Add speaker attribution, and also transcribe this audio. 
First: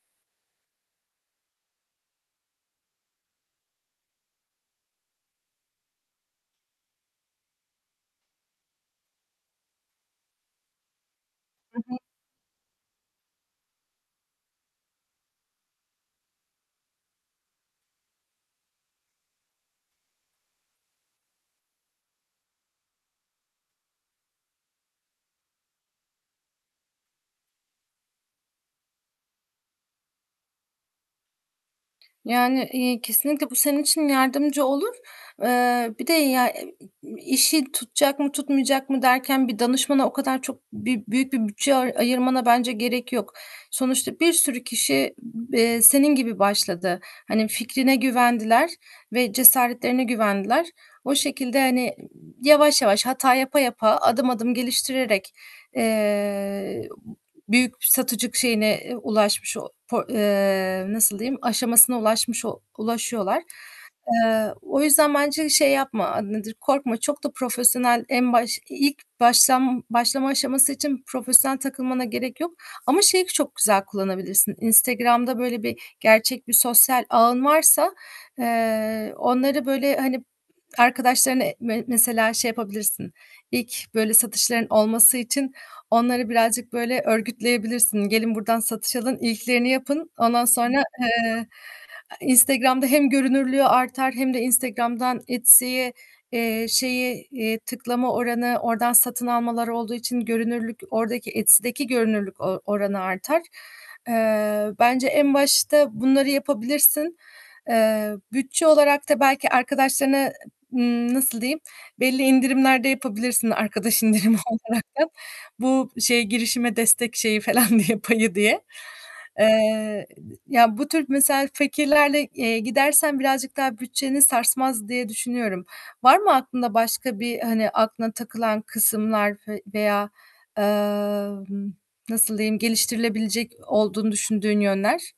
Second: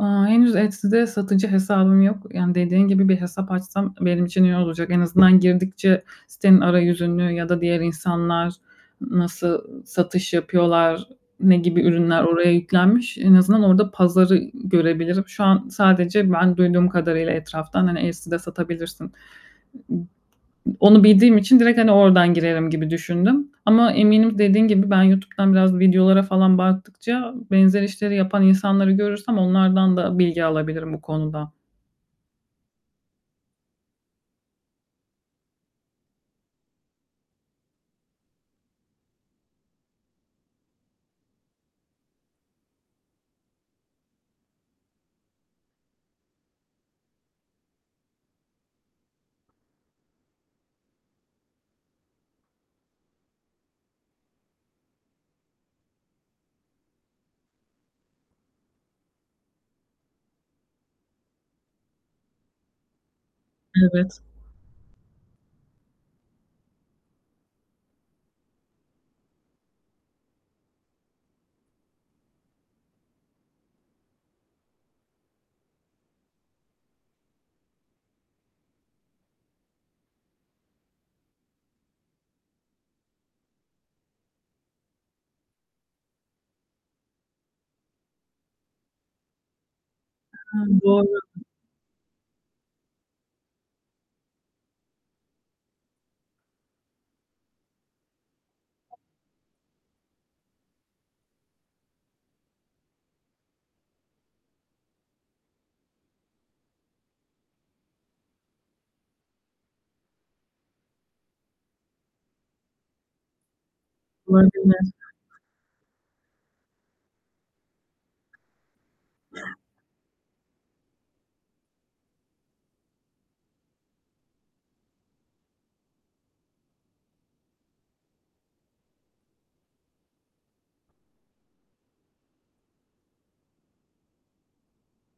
Speaker 1: Eee, henüz Etsy'de satıcı hesabım yok. Yani, dediğin gibi bir hesap açsam benim için iyi olacak. En azından girdikçe sitenin arayüzünü ya da diğer insanlar nasıl satış yapıyorlar, ne
Speaker 2: Hı
Speaker 1: gibi
Speaker 2: hı.
Speaker 1: ürünler oraya yüklenmiş, en azından orada pazarı, görebilirim. Şu an, sadece ben duyduğum kadarıyla etraftan hani Etsy'de satabilirsin. Onu bildiğim için direkt, hani, oradan girerim gibi düşündüm. Ama eminim dediğin gibi ben YouTube'dan biraz videolara falan baktıkça, benzer işleri yapan insanları görürsem onlardan da bilgi alabilirim bu konuda.
Speaker 2: Yani, eee, kesinlikle bu senin için yardımcı olur. Eee, bir de ya, ı i işi tutacak mı tutmayacak mı derken bir danışmana o kadar çok bir büyük bir bütçe ay ayırmana bence gerek yok. Sonuçta bir sürü kişi, b eee, senin gibi başladı. Hani, fikrine güvendiler ve cesaretlerine güvendiler. O şekilde, hani, ııı, yavaş yavaş, hata yapa yapa, adım adım geliştirerek, eee, büyük satıcılık şeyine eee, ulaşmış, o po eee, nasıl diyeyim, aşamasına ulaşmış o ulaşıyorlar.
Speaker 1: Evet.
Speaker 2: Eee, o yüzden bence şey yapma. A, nedir? Korkma. Çok da profesyonel en baş ilk başlan başlama aşaması için profesyonel takılmana gerek yok. Ama şeyi çok güzel kullanabilirsin. Instagram'da böyle bir gerçek bir sosyal ağın varsa, eee, onları, böyle, hani, arkadaşlarınla me mesela şey yapabilirsin. İlk, böyle, satışların olması için onları birazcık, böyle, örgütleyebilirsin. Gelin buradan satış alın, ilklerini yapın. Ondan
Speaker 1: Ha,
Speaker 2: sonra,
Speaker 1: doğru.
Speaker 2: eee, Instagram'da hem görünürlüğü artar hem de Instagram'dan Etsy'ye, eee, şeyi, iii, tıklama oranı oradan satın almalar olduğu için, görünürlük ordaki Etsy'deki görünürlük o oranı artar. Eee, bence en başta bunları yapabilirsin. Eee, bütçe olarak da belki arkadaşlarına, ımm, nasıl diyeyim, belli indirimlerde yapabilirsin arkadaş indirimi
Speaker 1: Olabilir.
Speaker 2: olaraktan. Bu şeye girişime destek şeyi falan diye, payı diye. Eee, ya bu tür mesela fikirlerle, eee, gidersen birazcık daha bütçeni sarsmaz diye düşünüyorum. Var mı aklında başka bir, hani, aklına takılan kısımlar ve veya, eee, nasıl diyeyim geliştirilebilecek olduğunu düşündüğün yönler?